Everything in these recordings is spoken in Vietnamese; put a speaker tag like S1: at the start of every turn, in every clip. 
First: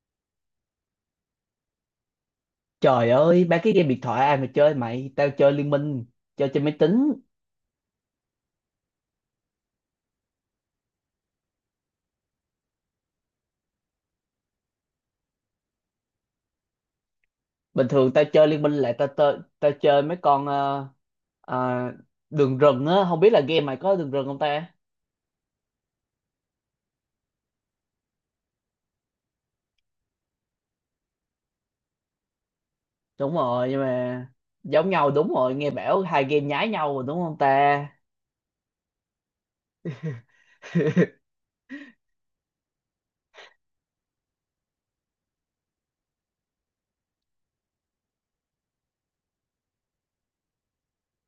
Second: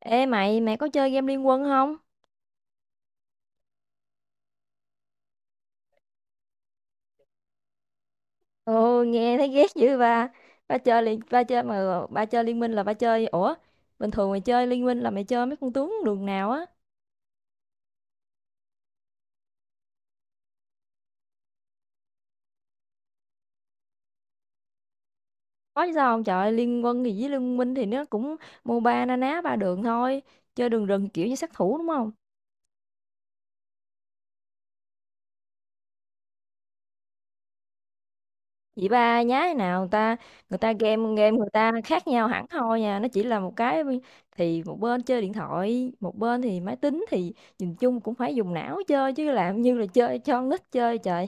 S1: Ê mày có chơi game Liên Quân không?
S2: Trời ơi, ba cái game điện thoại ai mà chơi mày, tao chơi Liên Minh, chơi trên máy tính.
S1: Ồ, nghe thấy ghét dữ ba. Ba chơi liên ba chơi mà ba chơi Liên Minh là ba chơi. Ủa, bình thường mày chơi Liên Minh là mày chơi mấy con tướng đường nào á?
S2: Bình thường tao chơi Liên Minh là tao chơi mấy con ờ, đường rừng á, không biết là game mày có đường rừng không ta?
S1: Có chứ sao không? Trời ơi, Liên Quân thì với Liên Minh thì nó cũng MOBA na ná ba đường thôi. Chơi đường rừng kiểu như sát thủ đúng không?
S2: Đúng rồi, nhưng mà giống nhau đúng rồi, nghe bảo hai game nhái nhau rồi đúng không ta?
S1: Vậy ba nhái nào người ta game game người ta khác nhau hẳn thôi nha, nó chỉ là một cái thì một bên chơi điện thoại, một bên thì máy tính thì nhìn chung cũng phải dùng não chơi chứ làm như là chơi cho con nít chơi trời.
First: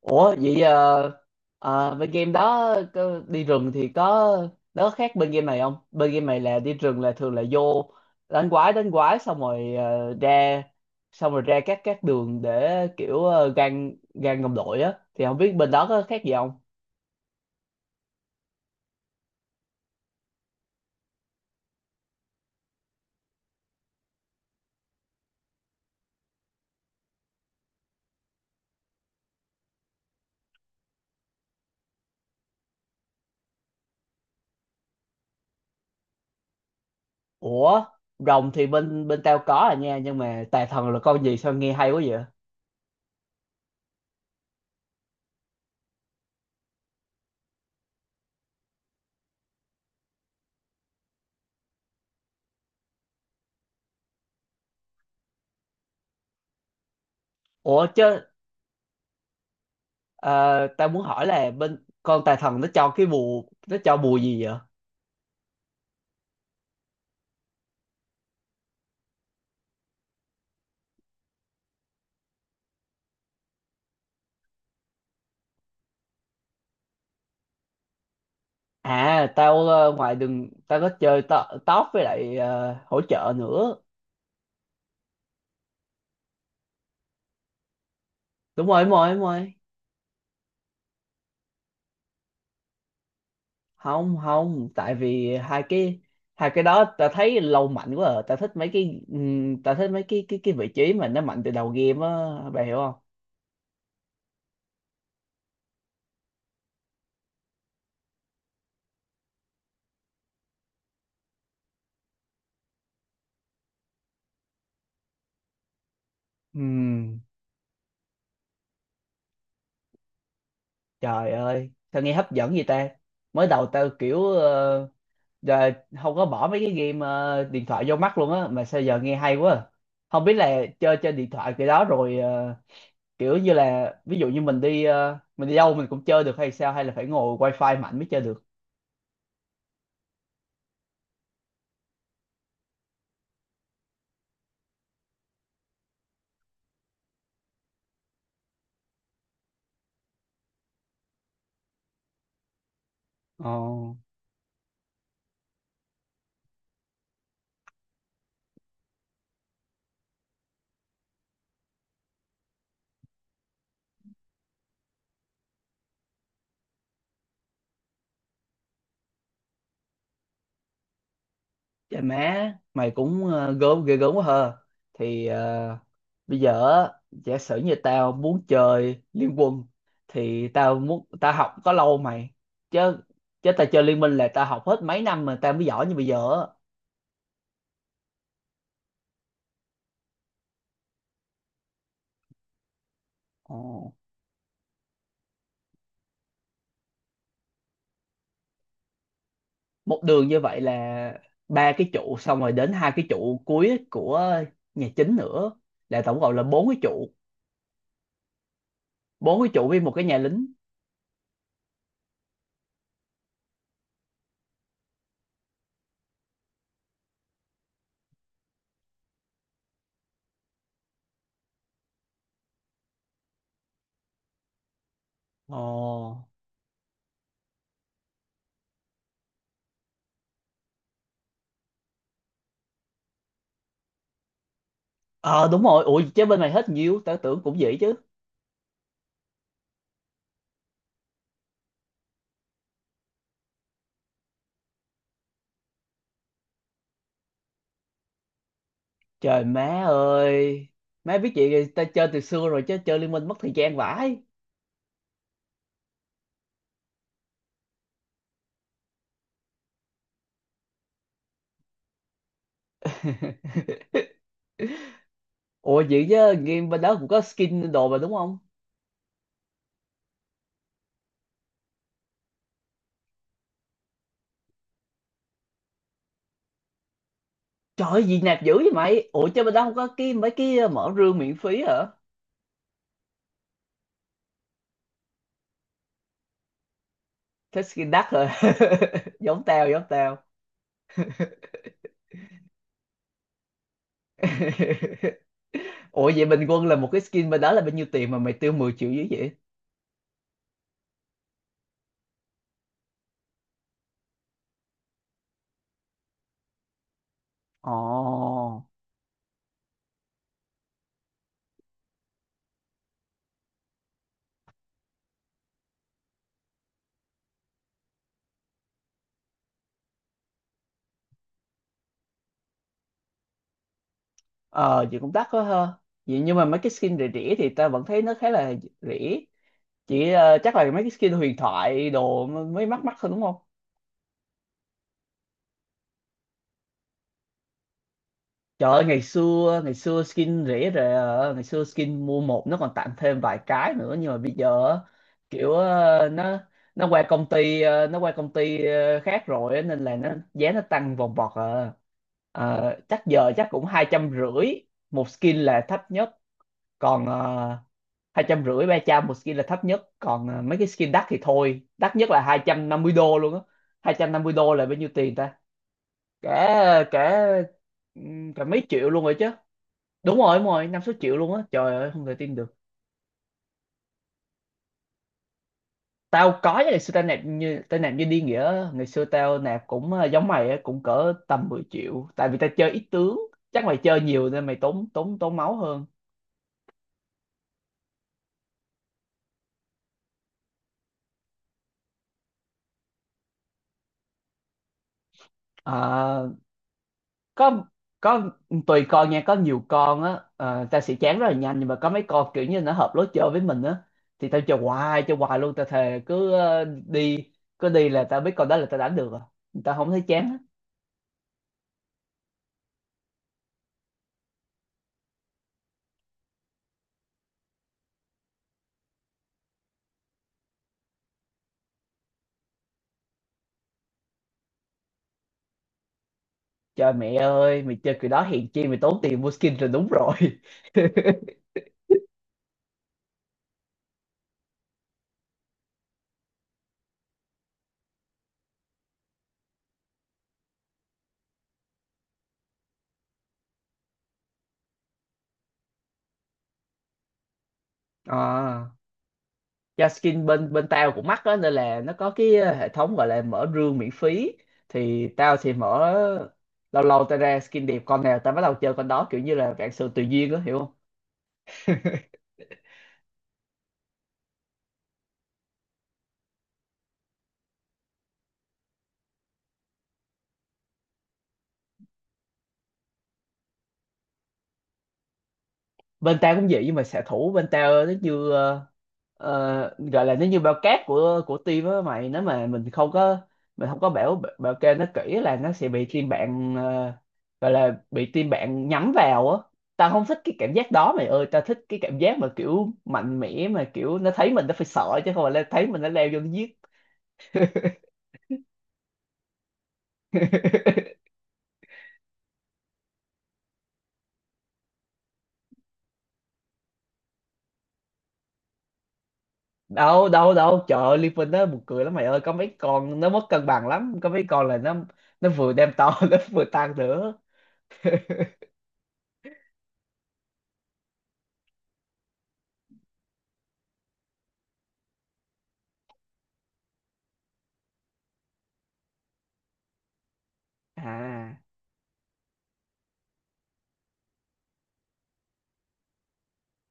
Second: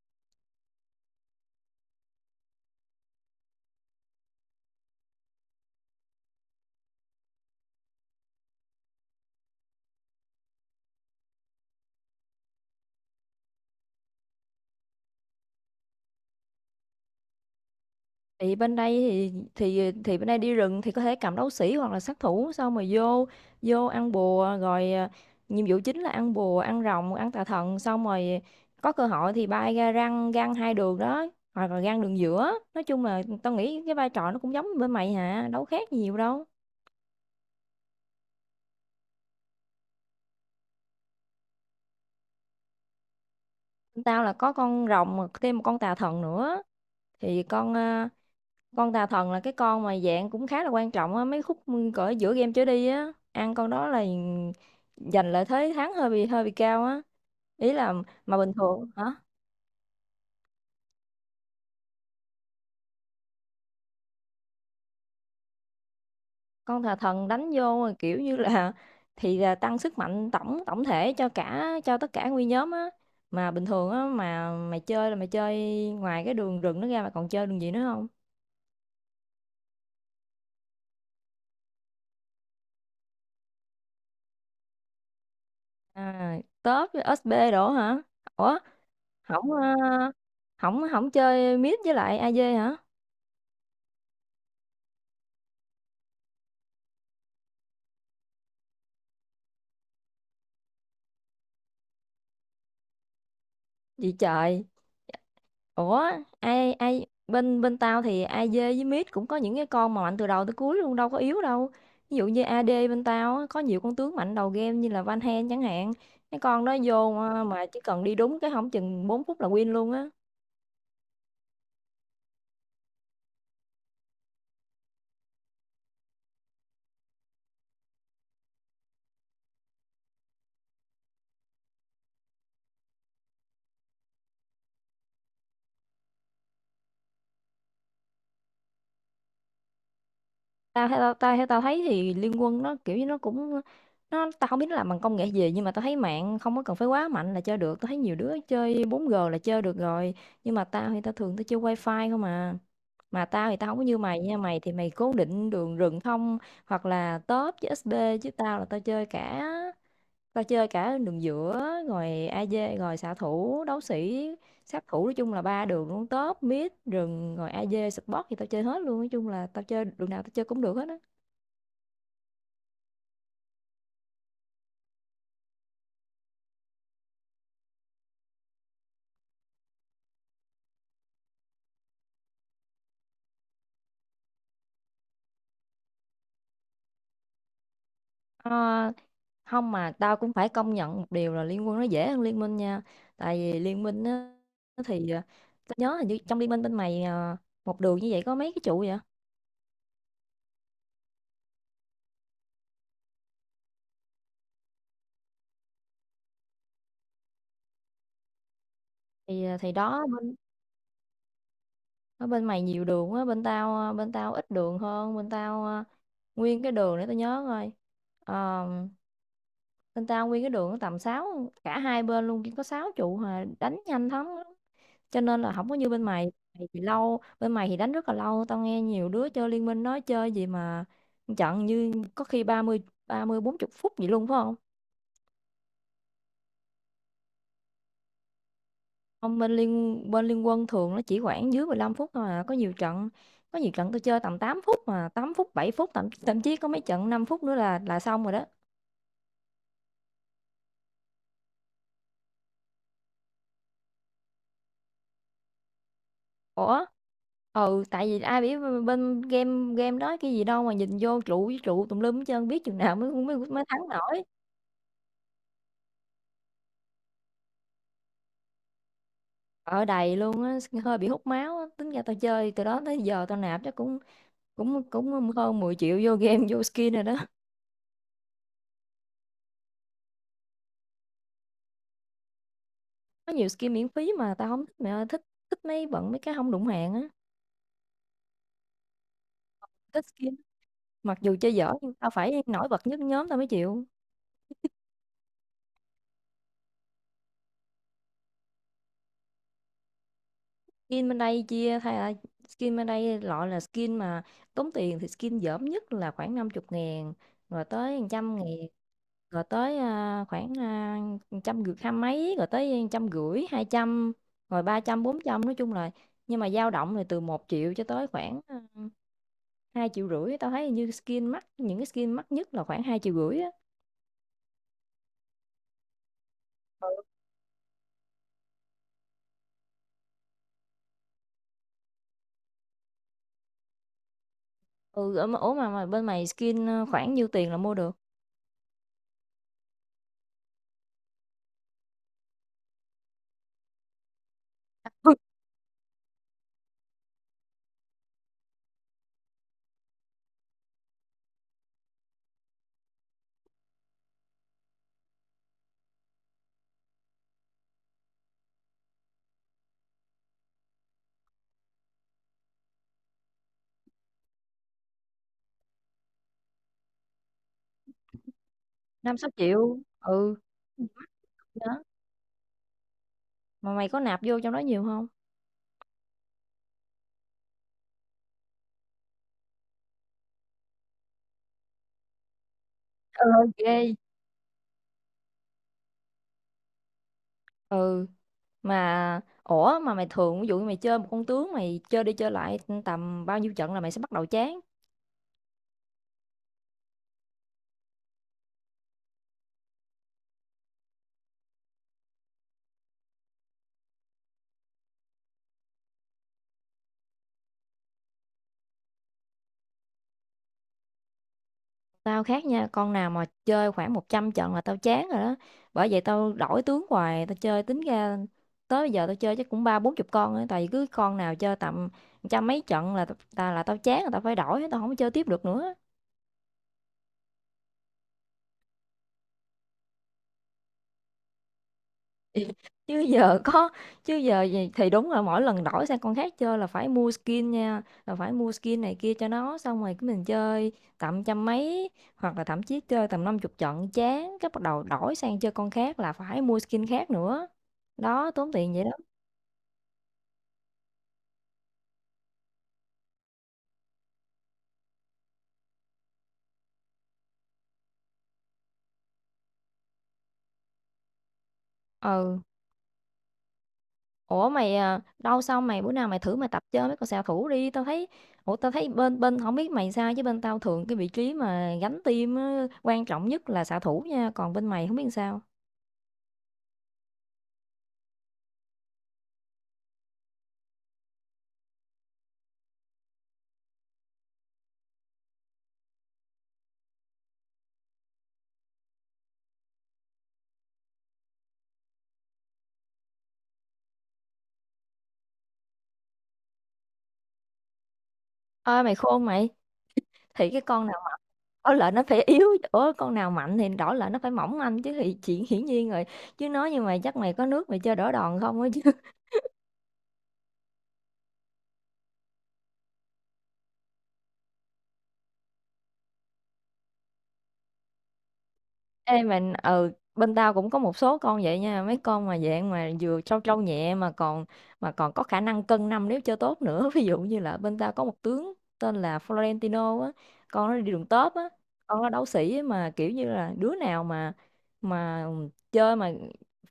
S2: Ủa vậy bên game đó có- đi rừng thì có nó có khác bên game này không? Bên game này là đi rừng là thường là vô đánh quái xong rồi ra xong rồi ra các đường để kiểu gan gan đồng đội á, thì không biết bên đó có khác gì không?
S1: Thì bên đây đi rừng thì có thể cầm đấu sĩ hoặc là sát thủ, xong mà vô vô ăn bùa rồi à, nhiệm vụ chính là ăn bùa ăn rồng ăn tà thần xong rồi có cơ hội thì bay ra răng gan hai đường đó hoặc là gan đường giữa, nói chung là tao nghĩ cái vai trò nó cũng giống như bên mày hả, đâu khác gì nhiều đâu.
S2: Ủa, rồng thì bên bên tao có à nha, nhưng mà tà thần là con gì sao nghe hay quá vậy?
S1: Bên tao là có con rồng mà thêm một con tà thần nữa thì con tà thần là cái con mà dạng cũng khá là quan trọng á, mấy khúc cỡ giữa game trở đi á, ăn con đó là giành lợi thế thắng hơi bị cao á, ý
S2: Ủa
S1: là
S2: chứ
S1: mà bình thường hả,
S2: ờ, tao muốn hỏi là bên con tà thần nó cho cái bùa, nó cho bùa gì vậy?
S1: con tà thần đánh vô mà kiểu như là thì là tăng sức mạnh tổng tổng thể cho tất cả nguyên nhóm á. Mà bình thường á mà mày chơi là mày chơi ngoài cái đường rừng nó ra mà còn chơi đường gì nữa không?
S2: À tao ngoài đường tao có chơi to, top với lại hỗ trợ nữa.
S1: À, tớp với SB đổ hả? Ủa,
S2: Đúng rồi, đúng rồi, đúng
S1: không
S2: rồi.
S1: ờ, không không chơi mid với lại AD hả?
S2: Không, không, tại vì hai cái đó tao thấy lâu mạnh quá à. Tao thích mấy cái tao thích mấy cái cái vị trí mà nó mạnh từ đầu game á, bà hiểu không?
S1: Gì trời, ủa ai ai bên bên tao thì AD với mid cũng có những cái con mà mạnh từ đầu tới cuối luôn, đâu có yếu đâu. Ví dụ như AD bên tao á, có nhiều con tướng mạnh đầu game như là Van Hen chẳng hạn. Cái con đó vô
S2: Ừm,
S1: mà chỉ cần đi đúng cái, không chừng 4 phút là win luôn á.
S2: trời ơi, sao nghe hấp dẫn vậy ta? Mới đầu tao kiểu giờ không có bỏ mấy cái game điện thoại vô mắt luôn á, mà sao giờ nghe hay quá. À. Không biết là chơi trên điện thoại cái đó rồi kiểu như là ví dụ như mình đi mình đi đâu mình cũng chơi được hay sao, hay là phải ngồi wifi mạnh mới chơi được.
S1: Tao theo tao thấy thì Liên Quân nó kiểu như nó cũng tao không biết nó làm bằng công nghệ gì nhưng mà tao thấy mạng không có cần phải quá mạnh là chơi được, tao thấy nhiều đứa chơi 4G là chơi được rồi. Nhưng mà tao thì tao thường tao chơi wifi không à. Mà tao
S2: Ồ.
S1: thì tao không có như mày nha, mày thì mày cố định đường rừng thông hoặc là top với SD, chứ tao là tao chơi cả, đường giữa rồi AD rồi xạ thủ đấu sĩ sát thủ, nói chung là ba đường luôn top mid rừng rồi AD support thì tao chơi hết luôn, nói chung là tao chơi đường nào tao chơi cũng được hết á.
S2: Trời má mày cũng gớm, ghê gớm quá hờ, thì bây giờ á, giả sử như tao muốn chơi Liên Quân thì tao muốn tao học có lâu mày, chứ chứ tao chơi Liên Minh là tao học hết mấy năm mà tao mới giỏi như bây giờ á.
S1: Ờ, không mà tao cũng phải công nhận một điều là Liên Quân nó dễ hơn Liên Minh nha. Tại vì Liên
S2: Ồ.
S1: Minh á thì tao nhớ hình như trong Liên Minh bên mày một đường như vậy có mấy cái trụ vậy?
S2: Một đường như vậy là ba cái trụ, xong rồi đến hai cái trụ cuối của nhà chính nữa, là tổng cộng là bốn cái trụ, bốn
S1: thì
S2: cái trụ
S1: thì
S2: với một cái
S1: đó,
S2: nhà lính.
S1: ở bên mày nhiều đường á, bên tao bên tao ít đường hơn. Bên tao à, nguyên cái đường để tao nhớ coi. Ờ, bên tao nguyên cái đường nó tầm sáu, cả hai bên luôn chỉ có 6 trụ hà, đánh nhanh thắng lắm. Cho nên là không có như bên
S2: Ồ.
S1: mày. Mày thì lâu, bên mày thì đánh rất là lâu, tao nghe nhiều đứa chơi Liên Minh nói chơi gì mà trận như có khi ba ba mươi bốn 40 phút gì luôn phải không?
S2: Ờ, đúng rồi, ủa chứ bên mày hết nhiều, tao tưởng cũng vậy chứ.
S1: Không, bên liên quân thường nó chỉ khoảng dưới 15 phút thôi à. Có nhiều trận tôi chơi tầm 8 phút mà, 8 phút 7 phút, thậm thậm chí có mấy trận 5 phút nữa là xong rồi đó.
S2: Trời má ơi, má biết vậy thì tao chơi từ xưa rồi, chứ chơi Liên Minh mất thời gian vãi.
S1: Ủa? Ừ, tại vì ai biết bên game game đó cái gì đâu mà nhìn vô trụ với trụ tùm lum hết trơn, biết chừng nào mới mới mới thắng nổi.
S2: Ủa vậy chứ game bên đó cũng có skin đồ mà đúng không?
S1: Ở đầy luôn á, hơi bị hút máu á. Tính ra tao chơi từ đó tới giờ tao nạp chắc cũng cũng cũng hơn 10 triệu vô game vô skin rồi đó.
S2: Trời ơi, gì nạp dữ vậy mày, ủa chứ bên đó không có cái mấy cái mở rương miễn phí hả?
S1: Có nhiều skin miễn phí mà tao không thích, mẹ ơi, thích thích mấy cái không đụng hàng á.
S2: Thích skin đắt rồi. Giống tao, giống
S1: Thích
S2: tao.
S1: skin mặc dù chơi dở nhưng tao phải nổi bật nhất nhóm tao mới chịu.
S2: Ủa vậy bình quân là một cái skin bên đó là bao nhiêu tiền mà mày tiêu 10 triệu dưới vậy?
S1: skin bên đây chia thay là Skin bên đây loại là skin mà tốn tiền thì skin dởm nhất là khoảng 50 ngàn, rồi
S2: Ồ.
S1: tới trăm ngàn, rồi tới khoảng trăm rưỡi hai mấy, rồi tới trăm rưỡi hai trăm, rồi ba trăm bốn trăm, nói chung là nhưng mà dao động là từ một triệu cho tới khoảng 2,5 triệu. Tao thấy như skin mắc, những cái skin mắc nhất là khoảng 2,5 triệu á.
S2: Ờ, chị cũng đắt quá ha, vậy nhưng mà mấy cái skin rẻ rẻ thì ta vẫn thấy nó khá là rẻ, chỉ chắc là mấy cái skin huyền thoại đồ mới mắc mắc thôi đúng không?
S1: Ừ, mà bên mày skin khoảng nhiêu tiền là mua được?
S2: Trời ơi, ngày xưa skin rẻ rề, ngày xưa skin mua một nó còn tặng thêm vài cái nữa, nhưng mà bây giờ á, kiểu nó qua công ty nó qua công ty khác rồi á, nên là nó giá nó tăng vòng vọt à. Ờ, chắc giờ chắc cũng 250 nghìn một skin là thấp nhất, còn 250 nghìn 300 nghìn một skin là thấp nhất, còn à, mấy cái skin đắt thì thôi, đắt nhất là 250 đô luôn á. 250 đô là bao nhiêu tiền ta, cả cả cả mấy triệu luôn rồi
S1: Năm
S2: chứ.
S1: sáu triệu.
S2: Đúng
S1: Ừ,
S2: rồi, đúng rồi, 5 6 triệu luôn á, trời
S1: đó.
S2: ơi không thể tin được.
S1: Mà mày có nạp vô trong đó nhiều không?
S2: Tao có chứ, ngày xưa tao nạp, như tao nạp như đi nghĩa á. Ngày xưa tao nạp cũng à, giống mày á, cũng cỡ tầm 10 triệu, tại vì tao chơi ít tướng,
S1: Ừ,
S2: chắc mày
S1: ghê.
S2: chơi nhiều nên mày tốn tốn tốn máu hơn.
S1: Ừ, mà ủa mà mày thường ví dụ như mày chơi một con tướng mày chơi đi chơi lại tầm bao nhiêu trận là mày sẽ bắt đầu chán?
S2: À, có có tùy con nha, có nhiều con á ta sẽ chán rất là nhanh, nhưng mà có mấy con kiểu như nó hợp lối chơi với mình á thì tao chơi hoài luôn, tao thề cứ đi, cứ đi là tao biết con đó là tao đánh được à, tao không thấy chán á.
S1: Tao khác nha, con nào mà chơi khoảng 100 trận là tao chán rồi đó. Bởi vậy tao đổi tướng hoài, tao chơi tính ra tới bây giờ tao chơi chắc cũng ba bốn chục con á, tại vì cứ con nào chơi tầm trăm mấy trận là ta là tao chán, là tao phải đổi, tao không có chơi tiếp được nữa.
S2: Trời mẹ ơi, mày chơi kiểu đó hèn chi mày tốn tiền mua skin rồi, đúng rồi.
S1: Chứ giờ có chứ giờ gì- thì đúng là mỗi lần đổi sang con khác chơi là phải mua skin nha, là phải mua skin này kia cho nó, xong rồi cái mình chơi tầm trăm mấy hoặc là thậm chí chơi tầm năm chục trận chán, cái bắt đầu đổi sang chơi con khác là phải mua skin khác nữa, đó tốn
S2: À,
S1: tiền vậy đó.
S2: do skin bên bên tao cũng mắc á, nên là nó có cái hệ thống gọi là mở rương miễn phí thì tao sẽ mở, lâu lâu tao ra skin đẹp con nào tao bắt đầu chơi con đó, kiểu như là vạn sự tùy duyên á hiểu không?
S1: Ừ, ủa mày đâu xong mày bữa nào mày thử mày tập chơi mấy con xạ thủ đi, tao thấy, ủa tao thấy bên bên không biết mày sao chứ bên tao thường cái vị trí mà gánh team á, quan trọng nhất là xạ thủ nha, còn bên mày không biết sao.
S2: Bên tao cũng vậy, nhưng mà xạ thủ bên tao nó như gọi là nó như bao cát của team á mày, nếu mà mình không có bảo bảo kê nó kỹ là nó sẽ bị team bạn gọi là bị team bạn nhắm vào á. Tao không thích cái cảm giác đó mày ơi, tao thích cái cảm giác mà kiểu mạnh mẽ, mà kiểu nó thấy mình nó phải sợ, chứ không phải là thấy mình nó leo vô nó giết.
S1: Ơi mày khôn mày, thì cái con nào đỏ lợn nó phải yếu Ủa, con nào mạnh thì đỏ lợn nó phải mỏng manh chứ, thì chuyện hiển nhiên rồi chứ nói, nhưng mà chắc mày có nước mày chơi đỏ đòn không á chứ.
S2: đâu đâu đâu, trời ơi Liverpool nó buồn cười lắm mày ơi, có mấy con nó mất cân bằng lắm, có mấy con là nó vừa đem to nó vừa tăng nữa.
S1: Ê mình, ừ, bên tao cũng có một số con vậy nha, mấy con mà dạng mà vừa trâu trâu nhẹ mà còn có khả năng cân năm nếu chơi tốt nữa ví dụ như là bên tao có một tướng tên là Florentino á, con nó đi đường tớp
S2: À
S1: á, con nó đấu sĩ á, mà kiểu như là đứa nào mà chơi mà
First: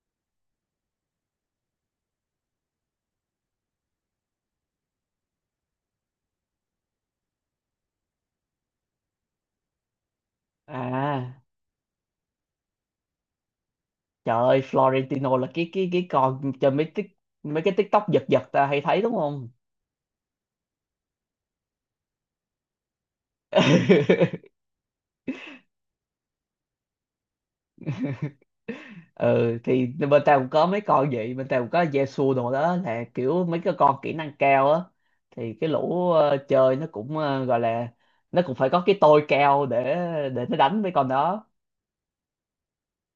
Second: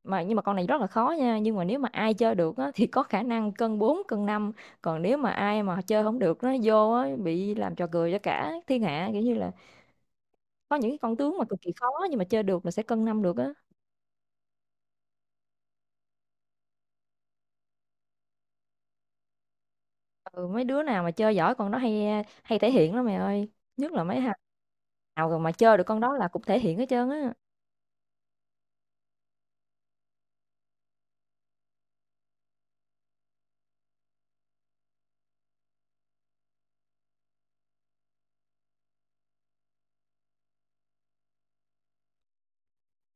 S1: mà nhưng mà con này rất là khó nha, nhưng mà nếu mà ai chơi được á thì có khả năng cân 4 cân năm. Còn nếu mà ai mà chơi không được nó vô á bị làm trò cười cho cả thiên hạ, kiểu như là có những cái con
S2: à,
S1: tướng mà cực kỳ khó nhưng mà chơi được là sẽ cân năm được á.
S2: trời ơi Florentino là cái con trên mấy tik, mấy cái TikTok giật giật ta hay thấy đúng không?
S1: Ừ, mấy đứa nào mà chơi giỏi con đó hay hay thể hiện lắm mày ơi, nhất là mấy thằng nào rồi mà chơi được con đó là cũng thể hiện hết trơn á.
S2: Ừ thì bên tao cũng có mấy con vậy, bên tao cũng có Yesu đồ đó, là kiểu mấy cái con kỹ năng cao á, thì cái lũ chơi nó cũng gọi là nó cũng phải có cái tôi cao để nó đánh với con đó.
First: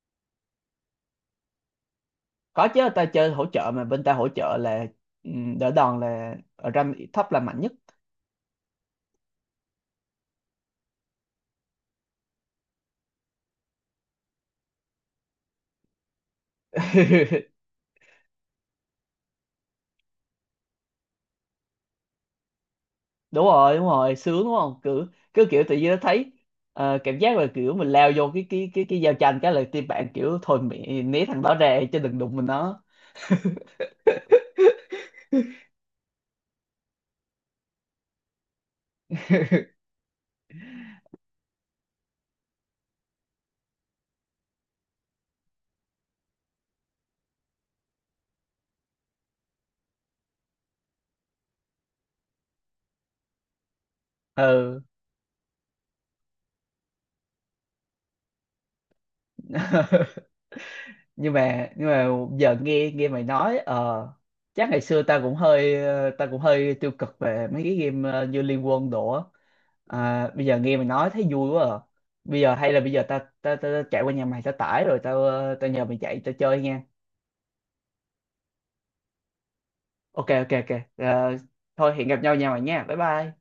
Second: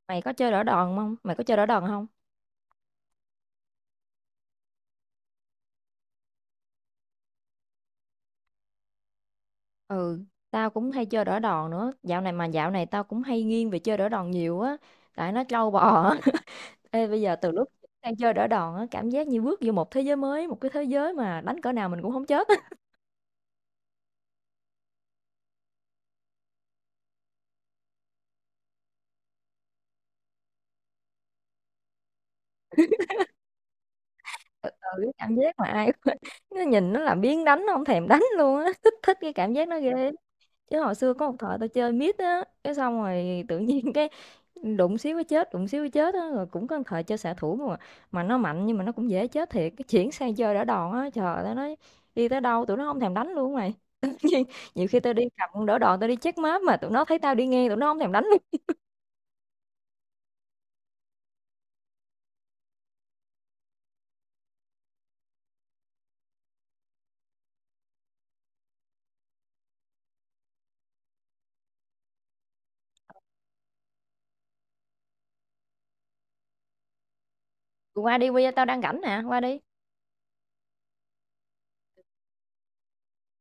S1: Mày có chơi đỡ đòn không, mày có chơi đỡ đòn không?
S2: Có chứ, tao chơi hỗ trợ mà, bên tao hỗ trợ là ừ, đỡ đòn là ở rank thấp là mạnh nhất.
S1: Ừ, tao cũng hay chơi đỡ đòn nữa dạo này, mà dạo này tao cũng hay nghiêng về chơi đỡ đòn nhiều á, tại nó trâu bò á Ê bây giờ từ lúc sang chơi đỡ đòn á cảm giác như bước vô một thế giới mới, một cái thế giới mà đánh cỡ nào mình cũng không chết.
S2: Đúng rồi, đúng rồi, sướng đúng không, cứ cứ kiểu tự nhiên nó thấy cảm giác là kiểu mình lao vô cái giao tranh cái là team bạn kiểu thôi mẹ né thằng đó ra chứ đừng đụng mình nó.
S1: Cái cảm giác mà ai cũng- nó nhìn nó là biếng đánh, nó không thèm đánh luôn á thích thích cái cảm giác nó ghê lắm. Chứ hồi xưa có một thời tao chơi mid á cái xong rồi tự nhiên cái đụng xíu cái chết đụng xíu cái chết á, rồi cũng có một thời chơi xạ thủ mà nó mạnh nhưng mà nó cũng dễ chết thiệt, cái chuyển sang chơi đỡ đòn á, trời tao nói đi tới đâu tụi nó không thèm đánh luôn mày nhiều,
S2: Ừ.
S1: nhiều khi tao đi cầm con đỡ đòn tao đi check map mà tụi nó thấy tao đi ngang tụi nó không thèm đánh luôn.
S2: Nhưng mà giờ nghe nghe mày nói ờ, chắc ngày xưa ta cũng hơi ta cũng hơi tiêu cực về mấy cái game như Liên Quân đồ á. À, bây giờ nghe mày nói thấy vui quá à. Bây giờ hay là bây giờ ta chạy qua nhà mày ta tải rồi, tao tao nhờ mày chạy tao chơi nha.
S1: Tụi qua đi, bây giờ tao đang rảnh nè, qua đi.
S2: Ok ok ok. Ờ, thôi hẹn gặp nhau nhà mày nha, bye bye.